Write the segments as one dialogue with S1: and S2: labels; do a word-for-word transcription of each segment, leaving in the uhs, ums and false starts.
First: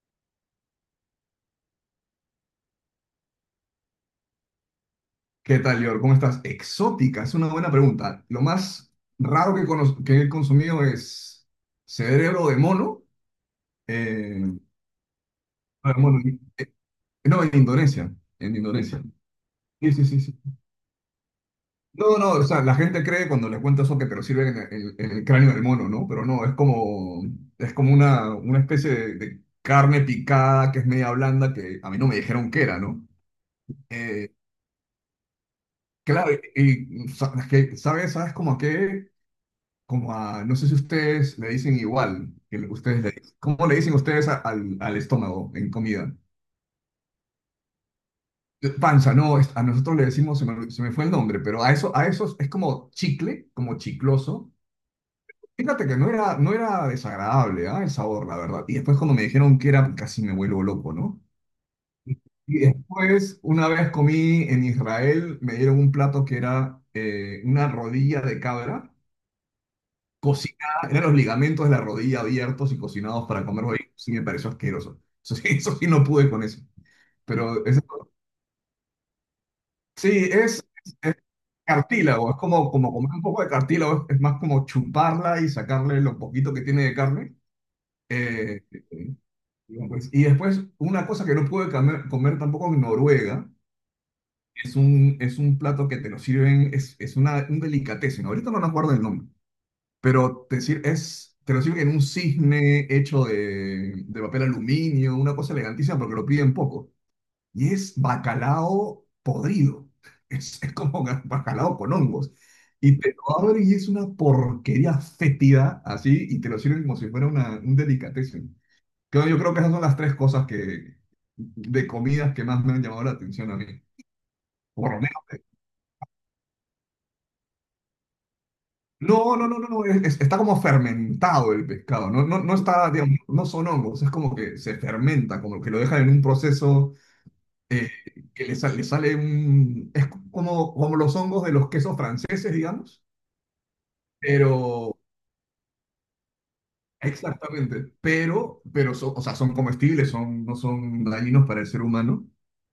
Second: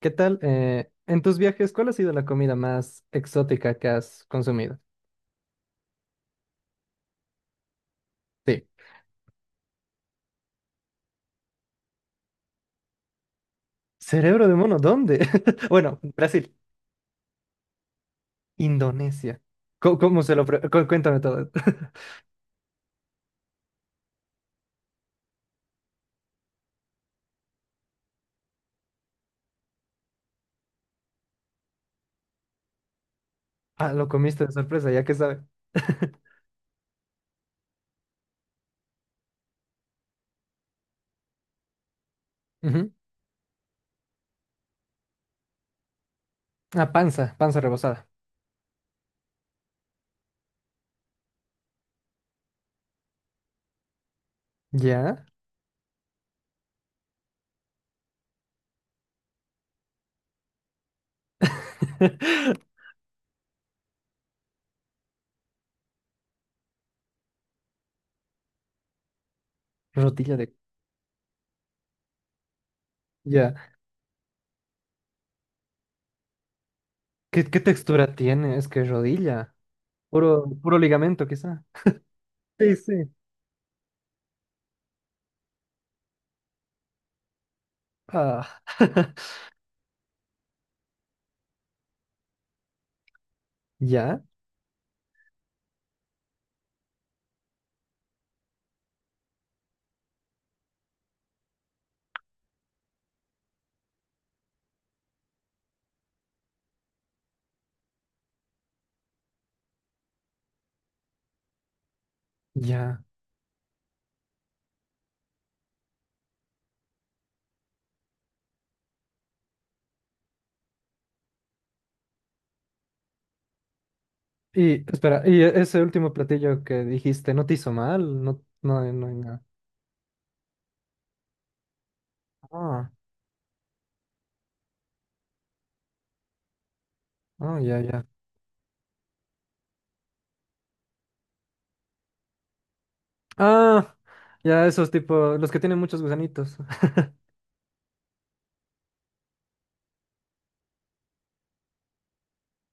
S1: ¿Qué tal? Eh, en tus viajes, ¿cuál ha sido la comida más exótica que has consumido?
S2: ¿Qué tal, Lior? ¿Cómo estás? Exótica, es una buena pregunta. Lo
S1: Sí.
S2: más raro que, cono- que he consumido es cerebro de mono.
S1: Cerebro
S2: eh,
S1: de mono, ¿dónde?
S2: no,
S1: Bueno,
S2: de mono,
S1: Brasil,
S2: eh, no, en Indonesia. En Indonesia.
S1: Indonesia.
S2: Sí,
S1: ¿Cómo,
S2: sí, sí,
S1: cómo se
S2: sí.
S1: lo... pre- cu- Cuéntame todo.
S2: No, no, o sea, la gente cree cuando les cuento eso que te lo sirven en el, en el, cráneo del mono, ¿no? Pero no, es como, es como, una, una especie de, de carne picada que es media blanda que a mí no me dijeron qué era, ¿no?
S1: Ah, lo
S2: Eh,
S1: comiste de sorpresa, ya que sabe.
S2: claro, y, y sa- es que, ¿sabes? ¿Sabes cómo a qué? Como a, no sé si ustedes le dicen igual, que le-
S1: Ujú.
S2: ustedes le dicen, ¿cómo le dicen ustedes a- al, al, estómago en comida?
S1: Ah, panza, panza rebozada.
S2: Eh, Panza, no, es- a nosotros le decimos, se me, se me, fue el nombre, pero a eso, a eso es como chicle, como chicloso.
S1: ¿Ya?
S2: Fíjate que no era, no era desagradable, ¿ah? El sabor, la verdad. Y después cuando me dijeron que era, casi me vuelvo loco, ¿no? Y después, una vez comí en Israel, me dieron un plato que era eh, una rodilla de cabra
S1: Rodilla de...
S2: cocinada. Eran los ligamentos de la rodilla abiertos y cocinados para
S1: Ya.
S2: comer hoy, sí me pareció asqueroso. Eso sí, eso sí no pude con eso.
S1: ¿Qué, qué
S2: Pero es-
S1: textura tiene? Es que rodilla.
S2: sí,
S1: Puro,
S2: es
S1: puro ligamento, quizá.
S2: cartílago, es como,
S1: Sí,
S2: como
S1: sí.
S2: comer un poco de cartílago. Es, es más como chuparla y sacarle lo poquito que tiene de carne.
S1: Ah.
S2: Eh, eh, y pues- y después, una cosa que no pude comer, comer, tampoco en Noruega,
S1: ¿Ya?
S2: es un, es un plato que te lo sirven. Es, es, una, un delicatessen, ahorita no me acuerdo el nombre. Pero te sir- es, te lo sirven en un cisne hecho de, de, papel aluminio, una cosa elegantísima porque lo piden poco. Y es bacalao podrido. Es, es como ga- bacalao con hongos. Y
S1: Ya.
S2: te lo abren y es una porquería fétida así y te lo sirven como si fuera una, un delicatessen. Creo- Yo creo que esas son las tres cosas que, de comidas que más me han llamado la atención a mí.
S1: Y
S2: Por lo
S1: espera, y e- ese último platillo que dijiste, ¿no te hizo mal? No, no, hay- no hay
S2: No,
S1: nada.
S2: no, no, no, no, es- es- está como fermentado el pescado. No, no, no está,
S1: Ah,
S2: Mm. digamos, no son hongos, es como que se fermenta, como que lo dejan en un proceso
S1: ah, ya,
S2: eh,
S1: ya.
S2: que le, sa- le sale un, es como, como, los hongos de los quesos franceses, digamos,
S1: Ah, ya esos
S2: pero,
S1: tipo, los que tienen muchos gusanitos.
S2: exactamente, pero, pero son, o sea, son comestibles, son, no son dañinos para el ser humano,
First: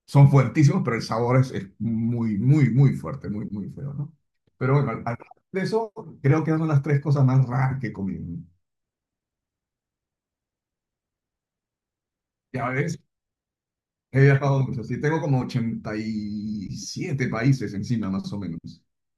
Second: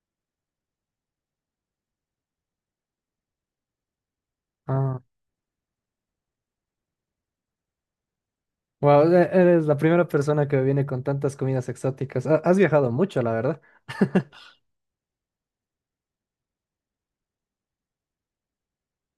S2: son fuertísimos, pero el sabor es, es muy, muy, muy fuerte, muy, muy feo, ¿no? Pero bueno,
S1: Ah,
S2: al- al- de eso creo que son las tres cosas más raras que he comido, ¿no?
S1: wow, e- eres la primera persona que viene con tantas comidas exóticas. Ha- Has
S2: Ya,
S1: viajado mucho, la verdad.
S2: he viajado mucho, sí, tengo como ochenta y siete países encima, más o menos,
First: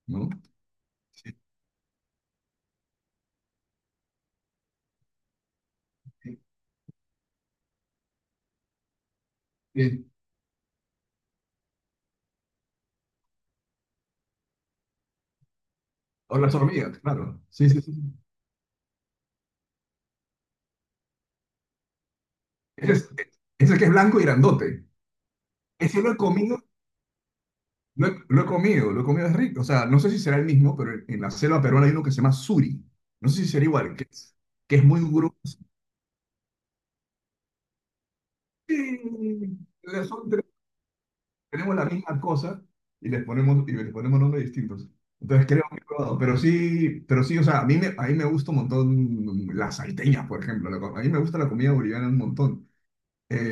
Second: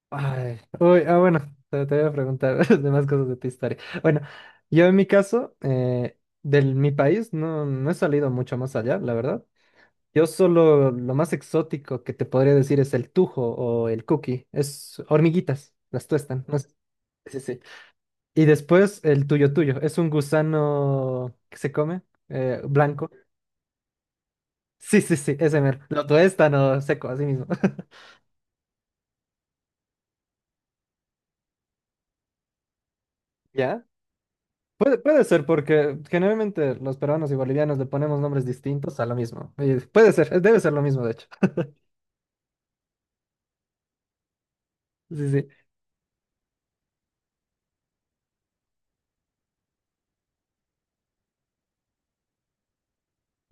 S2: ¿no?
S1: Ay, uy, ah,
S2: Sí.
S1: bueno, te, te voy a preguntar demás cosas de tu historia. Bueno, yo en mi caso, eh,
S2: Sí.
S1: del mi país no, no he salido mucho más allá, la verdad.
S2: Sí.
S1: Yo solo lo más exótico que te podría decir es el tujo o el cookie. Es hormiguitas, las
S2: O
S1: tuestan.
S2: las
S1: No sé.
S2: hormigas,
S1: Sí,
S2: claro.
S1: sí.
S2: Sí, sí, sí.
S1: Y después el tuyo tuyo. Es un gusano que se come, eh,
S2: Ese es,
S1: blanco.
S2: Ese que es blanco y grandote.
S1: Sí, sí, sí, ese mero.
S2: Ese
S1: Lo
S2: lo he
S1: tuestan
S2: comido,
S1: o seco, así mismo.
S2: lo he, lo he comido, lo he comido, es rico. O sea, no sé si será el mismo, pero en, en, la selva peruana hay uno que se llama suri. No sé si será
S1: ¿Ya?
S2: igual, que es, que es,
S1: Puede,
S2: muy
S1: puede ser
S2: grueso.
S1: porque generalmente los peruanos y bolivianos le ponemos nombres
S2: Sí,
S1: distintos a lo mismo. Y puede ser, eh, debe ser lo mismo, de hecho.
S2: tenemos la misma cosa y les ponemos, y les ponemos nombres distintos.
S1: Sí,
S2: Entonces
S1: sí.
S2: creo que he probado, pero sí, pero sí, o sea, a mí me, a mí me gusta un montón las salteñas, por ejemplo. La co- a mí me gusta la comida boliviana un montón.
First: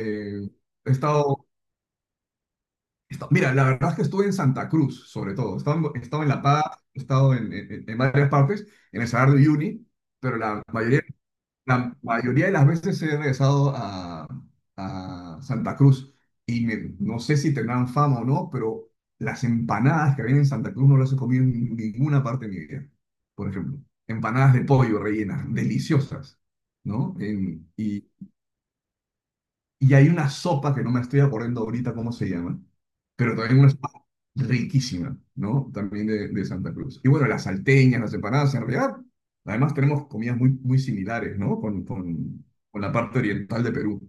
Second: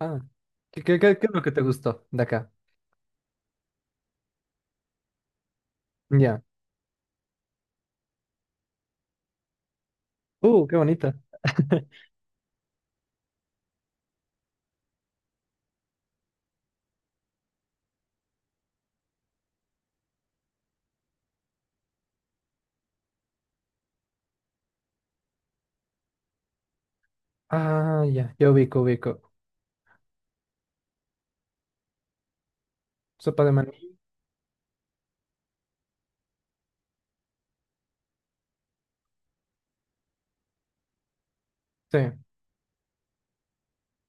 S1: Ah, ¿qué,
S2: He
S1: qué, qué- ¿qué es lo
S2: estado,
S1: que te gustó de acá?
S2: he estado- mira, la verdad es que estuve en Santa Cruz, sobre todo. He estado, en he estado en
S1: Ya.
S2: La Paz, he estado en, en- en varias partes, en el Salar de Uyuni, pero la
S1: Uh, qué
S2: mayoría
S1: bonita.
S2: la mayoría de las veces he regresado a, a, Santa Cruz. Y me- no sé si tendrán fama o no, pero las empanadas que había en Santa Cruz no las he comido en ninguna parte de mi vida. Por ejemplo, empanadas de pollo rellenas, deliciosas, ¿no? En-
S1: Ah, ya, yo ubico, ubico.
S2: y hay una sopa que no me estoy acordando ahorita cómo se llama, pero
S1: Sopa de
S2: también una
S1: maní.
S2: sopa riquísima, ¿no? También de, de, Santa Cruz. Y bueno, las salteñas, las empanadas, en realidad, además tenemos comidas muy, muy similares, ¿no? Con,
S1: Sí.
S2: con, con la parte oriental de Perú.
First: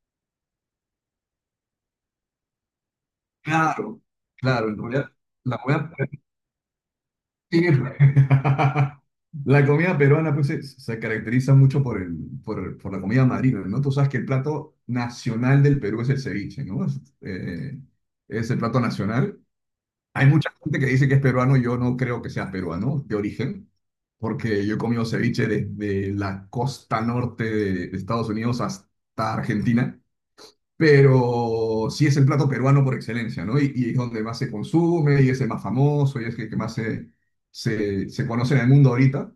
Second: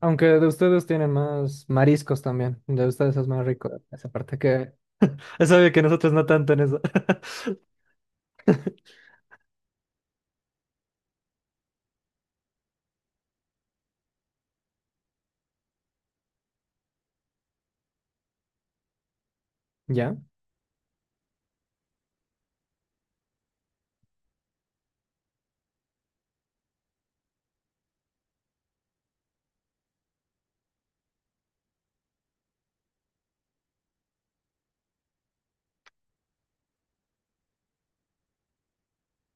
S1: Aunque de ustedes tienen más mariscos también. De ustedes es más rico
S2: Claro,
S1: esa parte
S2: claro,
S1: que...
S2: en realidad,
S1: Es
S2: la
S1: obvio que
S2: comida,
S1: nosotros no tanto en eso.
S2: sí, la comida peruana pues, se, se caracteriza mucho por, el, por, el- por la comida marina, ¿no? Tú sabes que el plato nacional del Perú es el ceviche, ¿no? Es, eh, es el plato nacional.
S1: ¿Ya?
S2: Hay mucha gente que dice que es peruano, yo no creo que sea peruano de origen, porque yo he comido ceviche desde la costa norte de de Estados Unidos hasta Argentina, pero sí es el plato peruano por excelencia, ¿no? Y, y, es donde más se consume, y es el más famoso, y es el que más se, se, se conoce en el mundo ahorita.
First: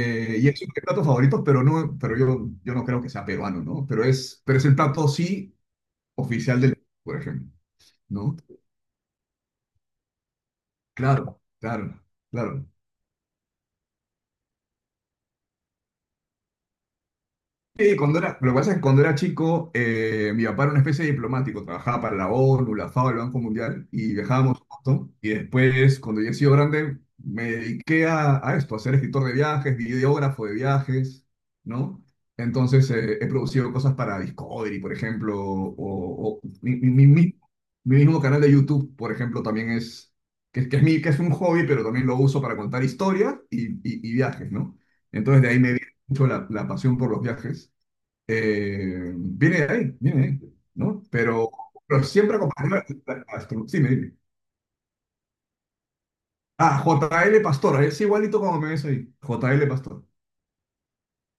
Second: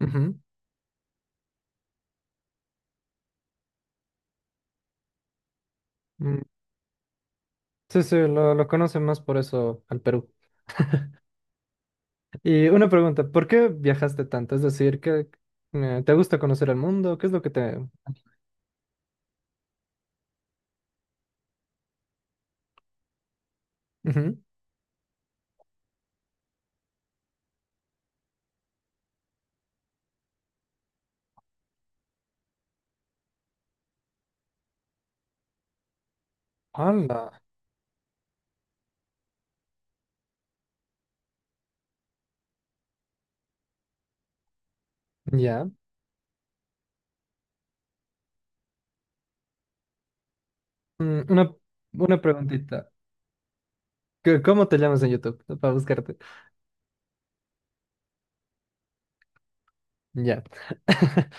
S1: Ujú.
S2: Y es uno de mis platos favoritos, pero, no, pero yo, yo, no creo que sea peruano, ¿no? Pero es, pero es el plato sí
S1: Mm,
S2: oficial del, por ejemplo,
S1: sí, sí,
S2: ¿no?
S1: lo, lo conocen más por eso al Perú.
S2: Claro, claro, claro.
S1: Y una pregunta, ¿por qué viajaste tanto? Es decir, ¿qué, eh, ¿te gusta conocer el mundo? ¿Qué es lo que te...
S2: Sí, cuando era, lo que pasa es que cuando era chico, eh, mi papá era una especie de diplomático, trabajaba para la ONU, la FAO, el Banco Mundial, y
S1: Ujú.
S2: viajábamos un montón. Y después, cuando yo he sido grande, me dediqué a, a, esto, a ser escritor de viajes, videógrafo de viajes, ¿no? Entonces, eh, he producido cosas para Discovery, por ejemplo, o, o mi, mi- mi-
S1: Hola.
S2: mi- mi mismo canal de YouTube, por ejemplo, también es, que, que, es mi, que es un hobby, pero también lo uso para contar historias y, y- y viajes, ¿no? Entonces, de ahí
S1: ¿Ya?
S2: me viene mucho la la pasión por los viajes. Eh, viene de ahí, viene de ahí, ¿no?
S1: Mm,
S2: Pero,
S1: Una,
S2: pero
S1: una
S2: siempre acompañado
S1: preguntita.
S2: a- a- a- sí, me dime.
S1: ¿Qué- ¿Cómo te llamas en YouTube para buscarte?
S2: Ah, J L Pastor, es igualito como me ves ahí. J L Pastor.
S1: Ya.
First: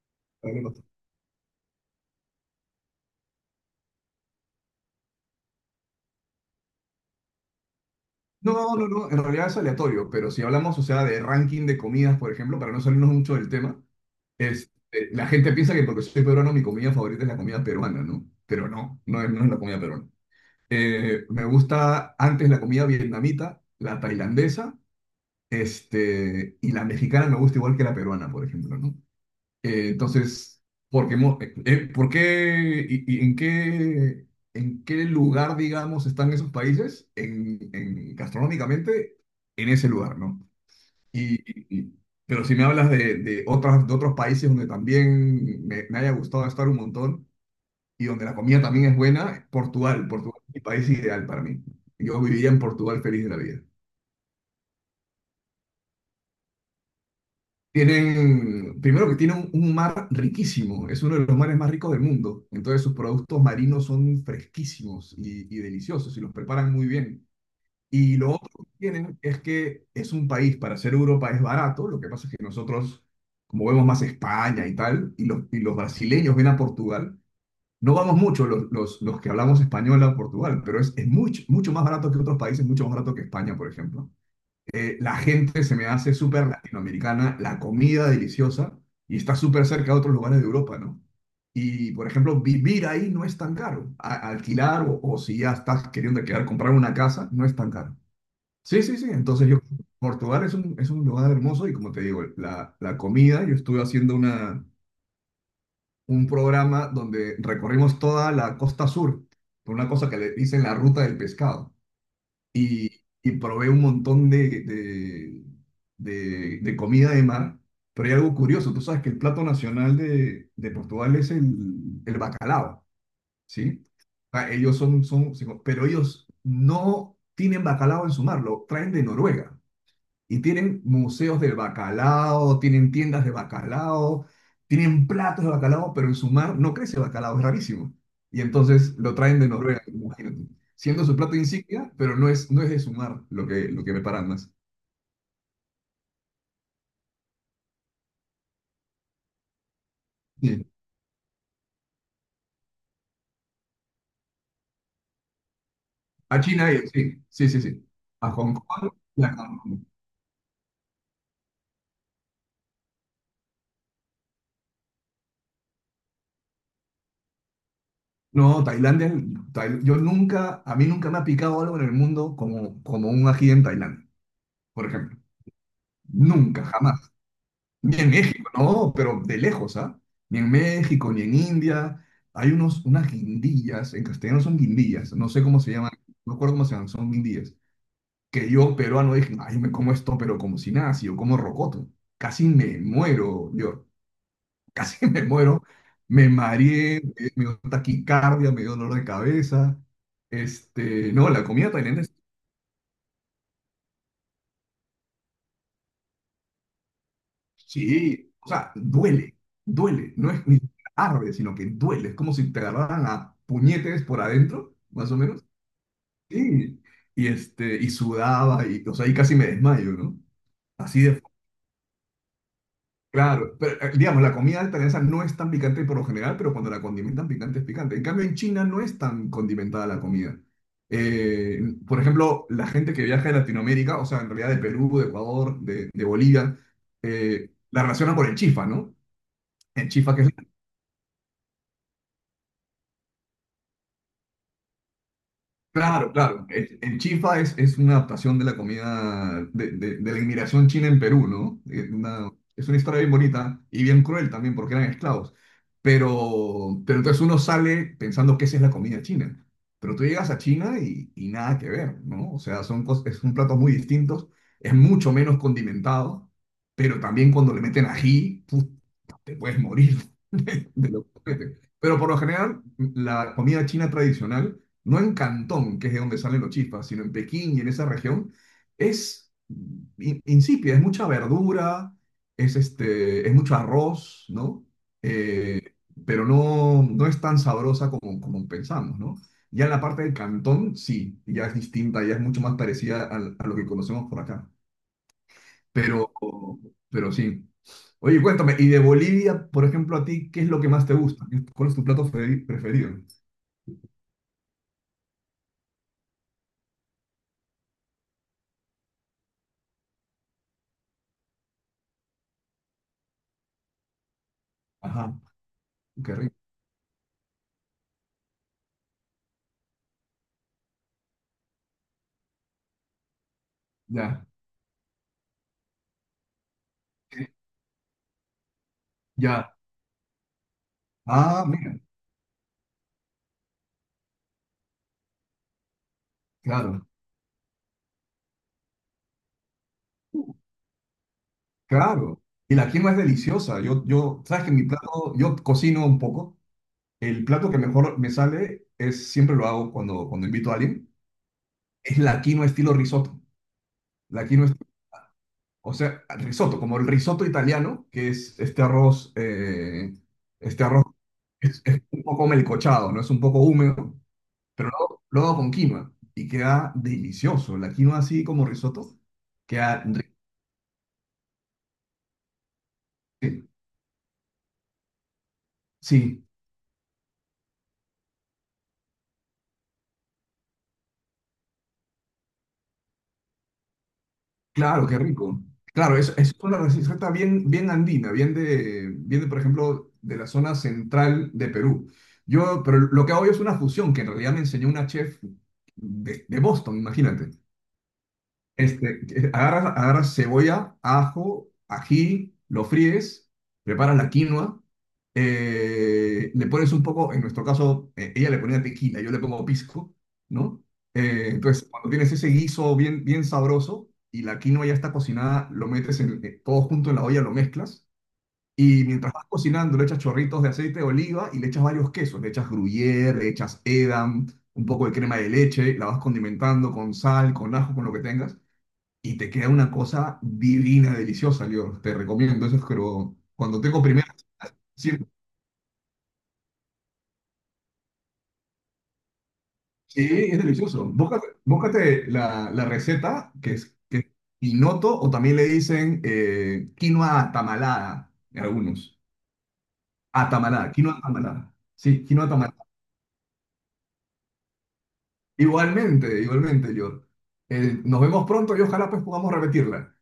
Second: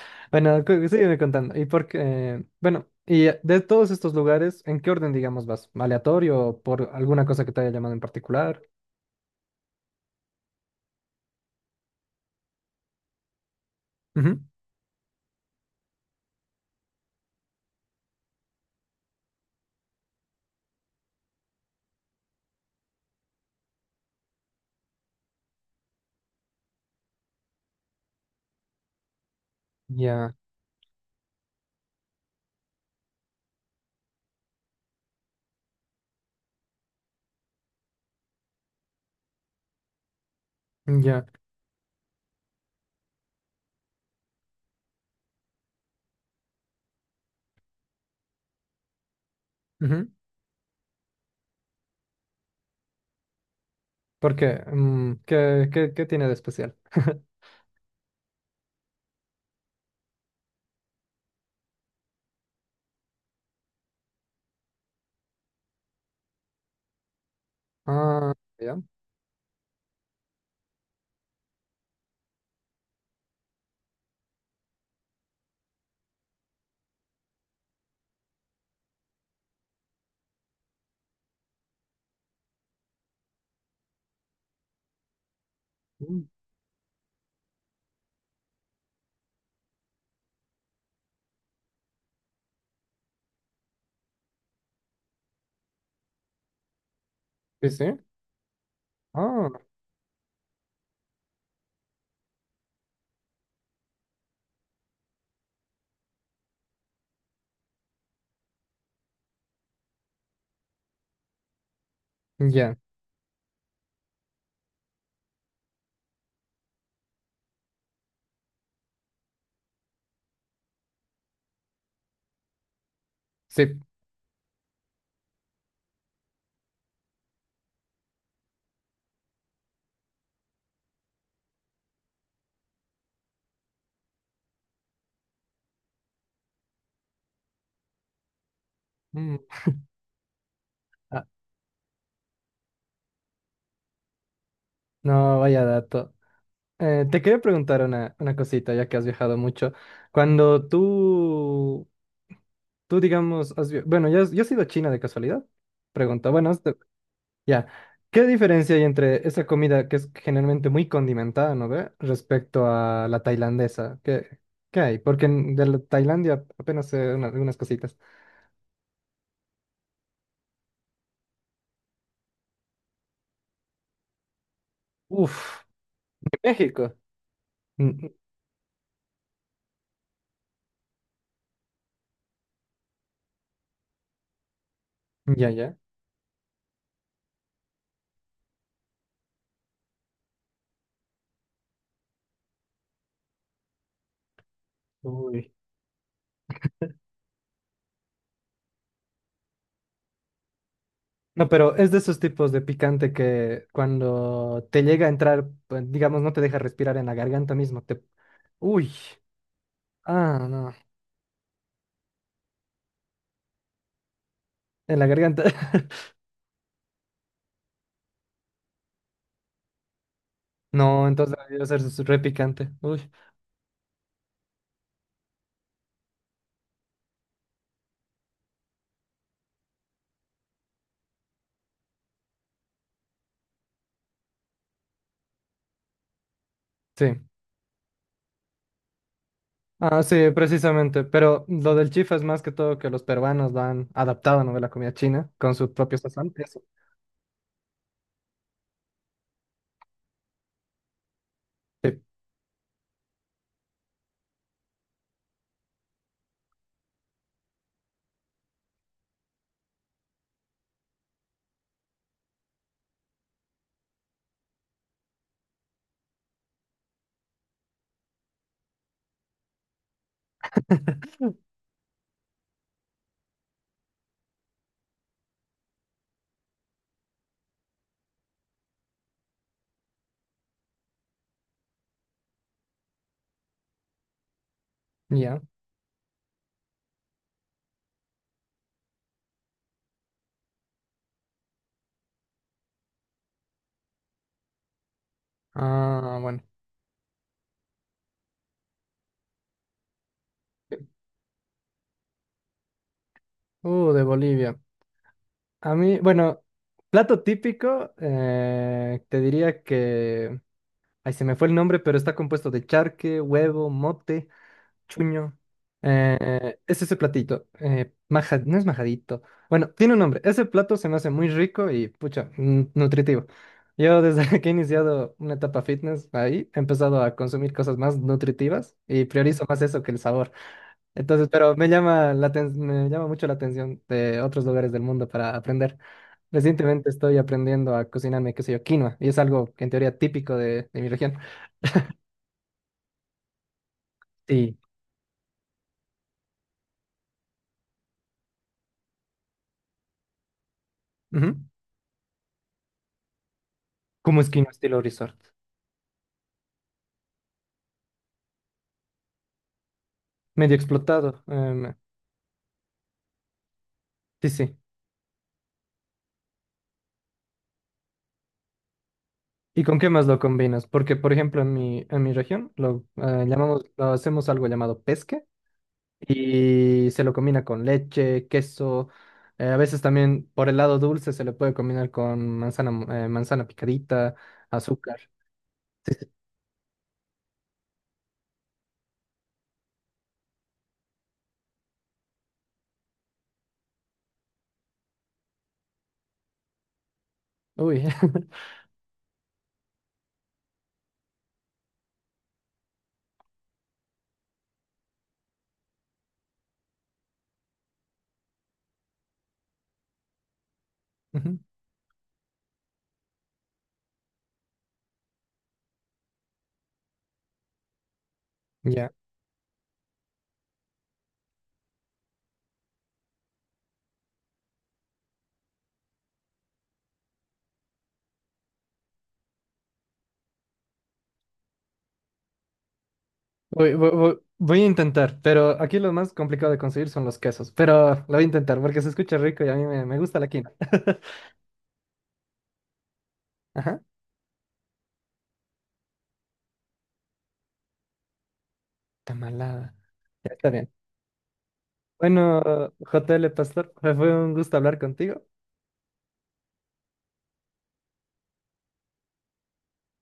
S2: J L
S1: Bueno,
S2: Pastor.
S1: cu- sígueme contando. Y por qué- bueno, y de todos estos lugares, ¿en qué orden, digamos, vas? ¿Aleatorio o por alguna cosa que te haya llamado en particular?
S2: No, no, no, en realidad es aleatorio, pero si hablamos, o sea, de ranking de comidas, por ejemplo, para no salirnos mucho del tema,
S1: Ujú.
S2: es, eh, la gente piensa que porque soy peruano mi comida favorita es la comida peruana, ¿no? Pero no, no es, no es, la comida peruana. Eh, me gusta antes la comida vietnamita, la tailandesa. Este, y la mexicana me gusta igual que la peruana, por ejemplo, ¿no? Eh,
S1: Ya,
S2: entonces, ¿por qué, mo- eh, eh, por qué y, y, en qué, en qué lugar, digamos, están esos países? En, en- gastronómicamente, en ese lugar, ¿no?
S1: ya.
S2: Y, y- y- pero si me hablas de, de, otras, de otros países donde también me, me haya gustado estar un montón y donde la comida también es buena, Portugal,
S1: Ujú.
S2: Portugal es mi país ideal para mí. Yo viviría en Portugal feliz de la vida.
S1: ¿Por qué? Mm, ¿qué, qué, ¿qué tiene de especial?
S2: Tienen, primero que tienen un, un, mar riquísimo. Es uno de los mares más ricos del mundo. Entonces sus productos marinos son fresquísimos y, y deliciosos y los preparan muy bien. Y
S1: Ah,
S2: lo otro que
S1: ya.
S2: tienen es que es un país, para ser Europa es barato. Lo que pasa es que nosotros, como vemos más España y tal, y los, y los, brasileños ven a Portugal, no vamos mucho los, los, los, que hablamos español a Portugal. Pero es, es mucho, mucho más barato que otros países, mucho más barato que España, por ejemplo. Eh, la gente se me hace
S1: Mm,
S2: súper latinoamericana, la comida deliciosa y está súper cerca de otros lugares de Europa, ¿no? Y, por ejemplo, vivir ahí no es tan caro. A- alquilar o, o, si ya estás queriendo quedar, comprar una casa, no es
S1: sí,
S2: tan
S1: sí.
S2: caro. Sí, sí, sí. Entonces
S1: Ah,
S2: yo, Portugal es un, es un, lugar hermoso. Y como te digo, la, la, comida, yo estuve haciendo una, un programa donde recorrimos toda la costa sur, por una cosa que le dicen la ruta del pescado.
S1: ya.
S2: Y, y, probé un montón de, de, de- de comida de mar. Pero hay algo curioso, tú sabes que el plato nacional de, de, Portugal es el, el bacalao,
S1: Sí.
S2: ¿sí? Ah, ellos son, son, se co- pero ellos no tienen bacalao en su mar, lo traen de Noruega. Y tienen museos del bacalao, tienen tiendas de bacalao, tienen platos de bacalao, pero en su mar no crece bacalao, es rarísimo. Y entonces lo
S1: Mm,
S2: traen de Noruega, imagínate. Siendo su
S1: ah,
S2: plato insignia, pero no es, no es, de su mar lo que, lo que preparan más.
S1: no, vaya dato. Eh, te quería preguntar una, una cosita, ya que has viajado mucho.
S2: Sí.
S1: Cuando tú tú, digamos, has vi- bueno, ¿ya has, ya has ido a China de casualidad? Pregunta,
S2: A
S1: bueno,
S2: China,
S1: este-
S2: y- sí, sí, sí,
S1: ya.
S2: sí.
S1: ¿Qué
S2: A Hong
S1: diferencia hay
S2: Kong y
S1: entre
S2: a
S1: esa
S2: Cancún.
S1: comida que es generalmente muy condimentada, ¿no ve? Respecto a la tailandesa. ¿Qué, qué hay? Porque en- de la Tailandia apenas sé una- algunas cositas.
S2: No, Tailandia, Tail- yo nunca, a mí nunca me ha picado algo en el mundo como, como, un ají en Tailandia, por ejemplo.
S1: Uf,
S2: Nunca,
S1: México.
S2: jamás. Ni
S1: Mm,
S2: en México, no, pero de lejos, ¿ah? Ni en México, ni en India. Hay unos, unas guindillas, en castellano son guindillas, no sé
S1: ya,
S2: cómo se
S1: ya.
S2: llaman, no recuerdo cómo se llaman, son guindillas. Que yo, peruano, dije, ay, me como esto, pero como si nada, si yo como rocoto. Casi me muero, yo, casi me
S1: Uy.
S2: muero. Me mareé, me me dio taquicardia, me dio dolor de cabeza. Este, no, la
S1: No,
S2: comida
S1: pero es de
S2: tailandesa.
S1: esos tipos de picante que cuando te llega a entrar, pues, digamos, no te deja respirar en la garganta mismo. Te...
S2: Sí, o sea,
S1: Uy.
S2: duele, duele. No
S1: Ah,
S2: es ni
S1: no.
S2: siquiera arde, sino que duele. Es como si te agarraran a puñetes por adentro,
S1: En la
S2: más o
S1: garganta.
S2: menos. Sí. Y, este, y sudaba, y, o sea, y casi me desmayo, ¿no? Así
S1: No,
S2: de...
S1: entonces debió ser s- re picante. Uy,
S2: Claro, pero eh, digamos, la comida altanesa no es tan picante por lo general, pero cuando la condimentan picante es picante. En cambio, en China no es tan condimentada la comida. Eh, por ejemplo, la gente que viaja de Latinoamérica, o sea, en realidad de Perú, de Ecuador, de, de Bolivia,
S1: sí.
S2: eh, la relacionan con el chifa, ¿no? El
S1: Ah,
S2: chifa que es...
S1: sí, precisamente. Pero lo del chifa es más que todo que los peruanos lo han adaptado, ¿no? De la comida china con su propio
S2: Claro,
S1: sazón.
S2: claro.
S1: Eso.
S2: El, el chifa es, es una adaptación de la comida de, de- de la inmigración china en Perú, ¿no? Eh,
S1: Sí.
S2: una- es una historia bien bonita y bien cruel también porque eran esclavos. Pero, pero entonces uno sale pensando que esa es la comida china. Pero tú llegas a China y, y nada que ver, ¿no? O sea, son, cos- son platos muy distintos, es mucho menos condimentado, pero también cuando le meten ají, pu- te puedes morir. de lo que meten. Pero por lo general, la comida china tradicional, no en Cantón, que es de donde salen los chifas, sino en Pekín y en esa región, es in- insípida, es mucha verdura, es, este, es mucho arroz, ¿no?
S1: Ya.
S2: Eh, pero no, no es tan sabrosa como, como pensamos, ¿no? Ya en la parte del Cantón, sí, ya es distinta, ya es mucho más parecida al- a lo que conocemos por acá. Pero,
S1: Ah, bueno.
S2: pero sí. Oye, cuéntame, y de Bolivia, por ejemplo, a ti, ¿qué es lo que más te gusta? ¿Qué- Cuál es tu plato fe- preferido?
S1: Uh, de Bolivia. A mí, bueno, plato típico, eh, te diría que... Ay, se me fue el nombre, pero está compuesto de charque, huevo, mote.
S2: Ajá,
S1: Chuño.
S2: qué rico.
S1: Eh, es ese platito. Eh, maja- no es majadito. Bueno, tiene un nombre. Ese plato se me hace muy rico y, pucha, mm, nutritivo. Yo
S2: Ya,
S1: desde que he iniciado una etapa fitness ahí, he empezado a consumir cosas más nutritivas y priorizo
S2: ya.
S1: más eso que el sabor. Entonces,
S2: Ah,
S1: pero me
S2: mira,
S1: llama la aten- me llama mucho la atención de otros lugares del mundo para aprender.
S2: claro.
S1: Recientemente estoy aprendiendo a cocinarme, qué sé yo, quinoa, y es algo que en teoría
S2: Uh,
S1: típico de, de mi región.
S2: claro. Y la quinoa es deliciosa. Yo, yo, sabes que
S1: Sí.
S2: mi plato, yo cocino un poco. El plato que mejor me sale es, siempre lo hago cuando, cuando invito a alguien,
S1: Ujú.
S2: es la quinoa estilo risotto.
S1: ¿Cómo
S2: La
S1: es
S2: quinoa...
S1: quinoa estilo resort?
S2: O sea, risotto, como el risotto italiano, que es este arroz, eh,
S1: Medio
S2: este arroz
S1: explotado.
S2: es,
S1: em,
S2: es un poco melcochado, ¿no? Es un poco húmedo,
S1: sí, sí.
S2: pero luego, luego con quinoa y queda delicioso. La quinoa así como risotto,
S1: ¿Y con
S2: queda
S1: qué más
S2: ri-.
S1: lo combinas? Porque, por ejemplo, en mi, en mi región lo eh,
S2: Sí,
S1: llamamos, lo hacemos algo llamado pesque
S2: sí,
S1: y se lo combina con leche, queso. Eh, a veces también por el lado dulce se le puede combinar con manzana, mo- eh, manzana picadita,
S2: claro, qué
S1: azúcar.
S2: rico. Claro, es, es una receta bien, bien andina, bien de, bien de, por ejemplo, de la zona central de Perú. Yo, pero lo que hago yo es una fusión que en realidad me enseñó una chef de, de Boston, imagínate.
S1: Uy.
S2: Este, que- agarras, agarras cebolla, ajo, ají, lo fríes, preparas la quinoa, eh, le pones un poco, en nuestro caso, eh, ella le ponía tequila, yo le pongo pisco, ¿no? Eh,
S1: Ujú,
S2: entonces, cuando tienes ese guiso bien, bien sabroso y la quinoa ya está cocinada, lo metes en, eh, todo junto en la olla, lo mezclas y
S1: ya.
S2: mientras vas cocinando le echas chorritos de aceite de oliva y le echas varios quesos, le echas gruyere, le echas edam, un poco de crema de leche, la vas condimentando con sal, con ajo, con lo que tengas y te queda una cosa divina, deliciosa, yo te recomiendo eso, es pero cuando
S1: Voy,
S2: tengo
S1: voy-
S2: primero,
S1: voy- voy a
S2: sí,
S1: intentar, pero aquí lo más complicado de conseguir son los quesos. Pero lo voy a intentar porque se escucha rico y a mí me, me
S2: sí,
S1: gusta la
S2: es
S1: quina.
S2: delicioso. Búscate, búscate la, la receta, que es,
S1: Ajá.
S2: que es pinoto, o también le dicen eh, quinoa atamalada, algunos.
S1: Tamalada. Ya está bien.
S2: Atamalada, quinoa atamalada. Sí, quinoa
S1: Bueno,
S2: atamalada.
S1: J L Pastor, fue un gusto hablar contigo.
S2: Igualmente, igualmente, yo... Eh, nos vemos pronto y ojalá pues podamos repetirla.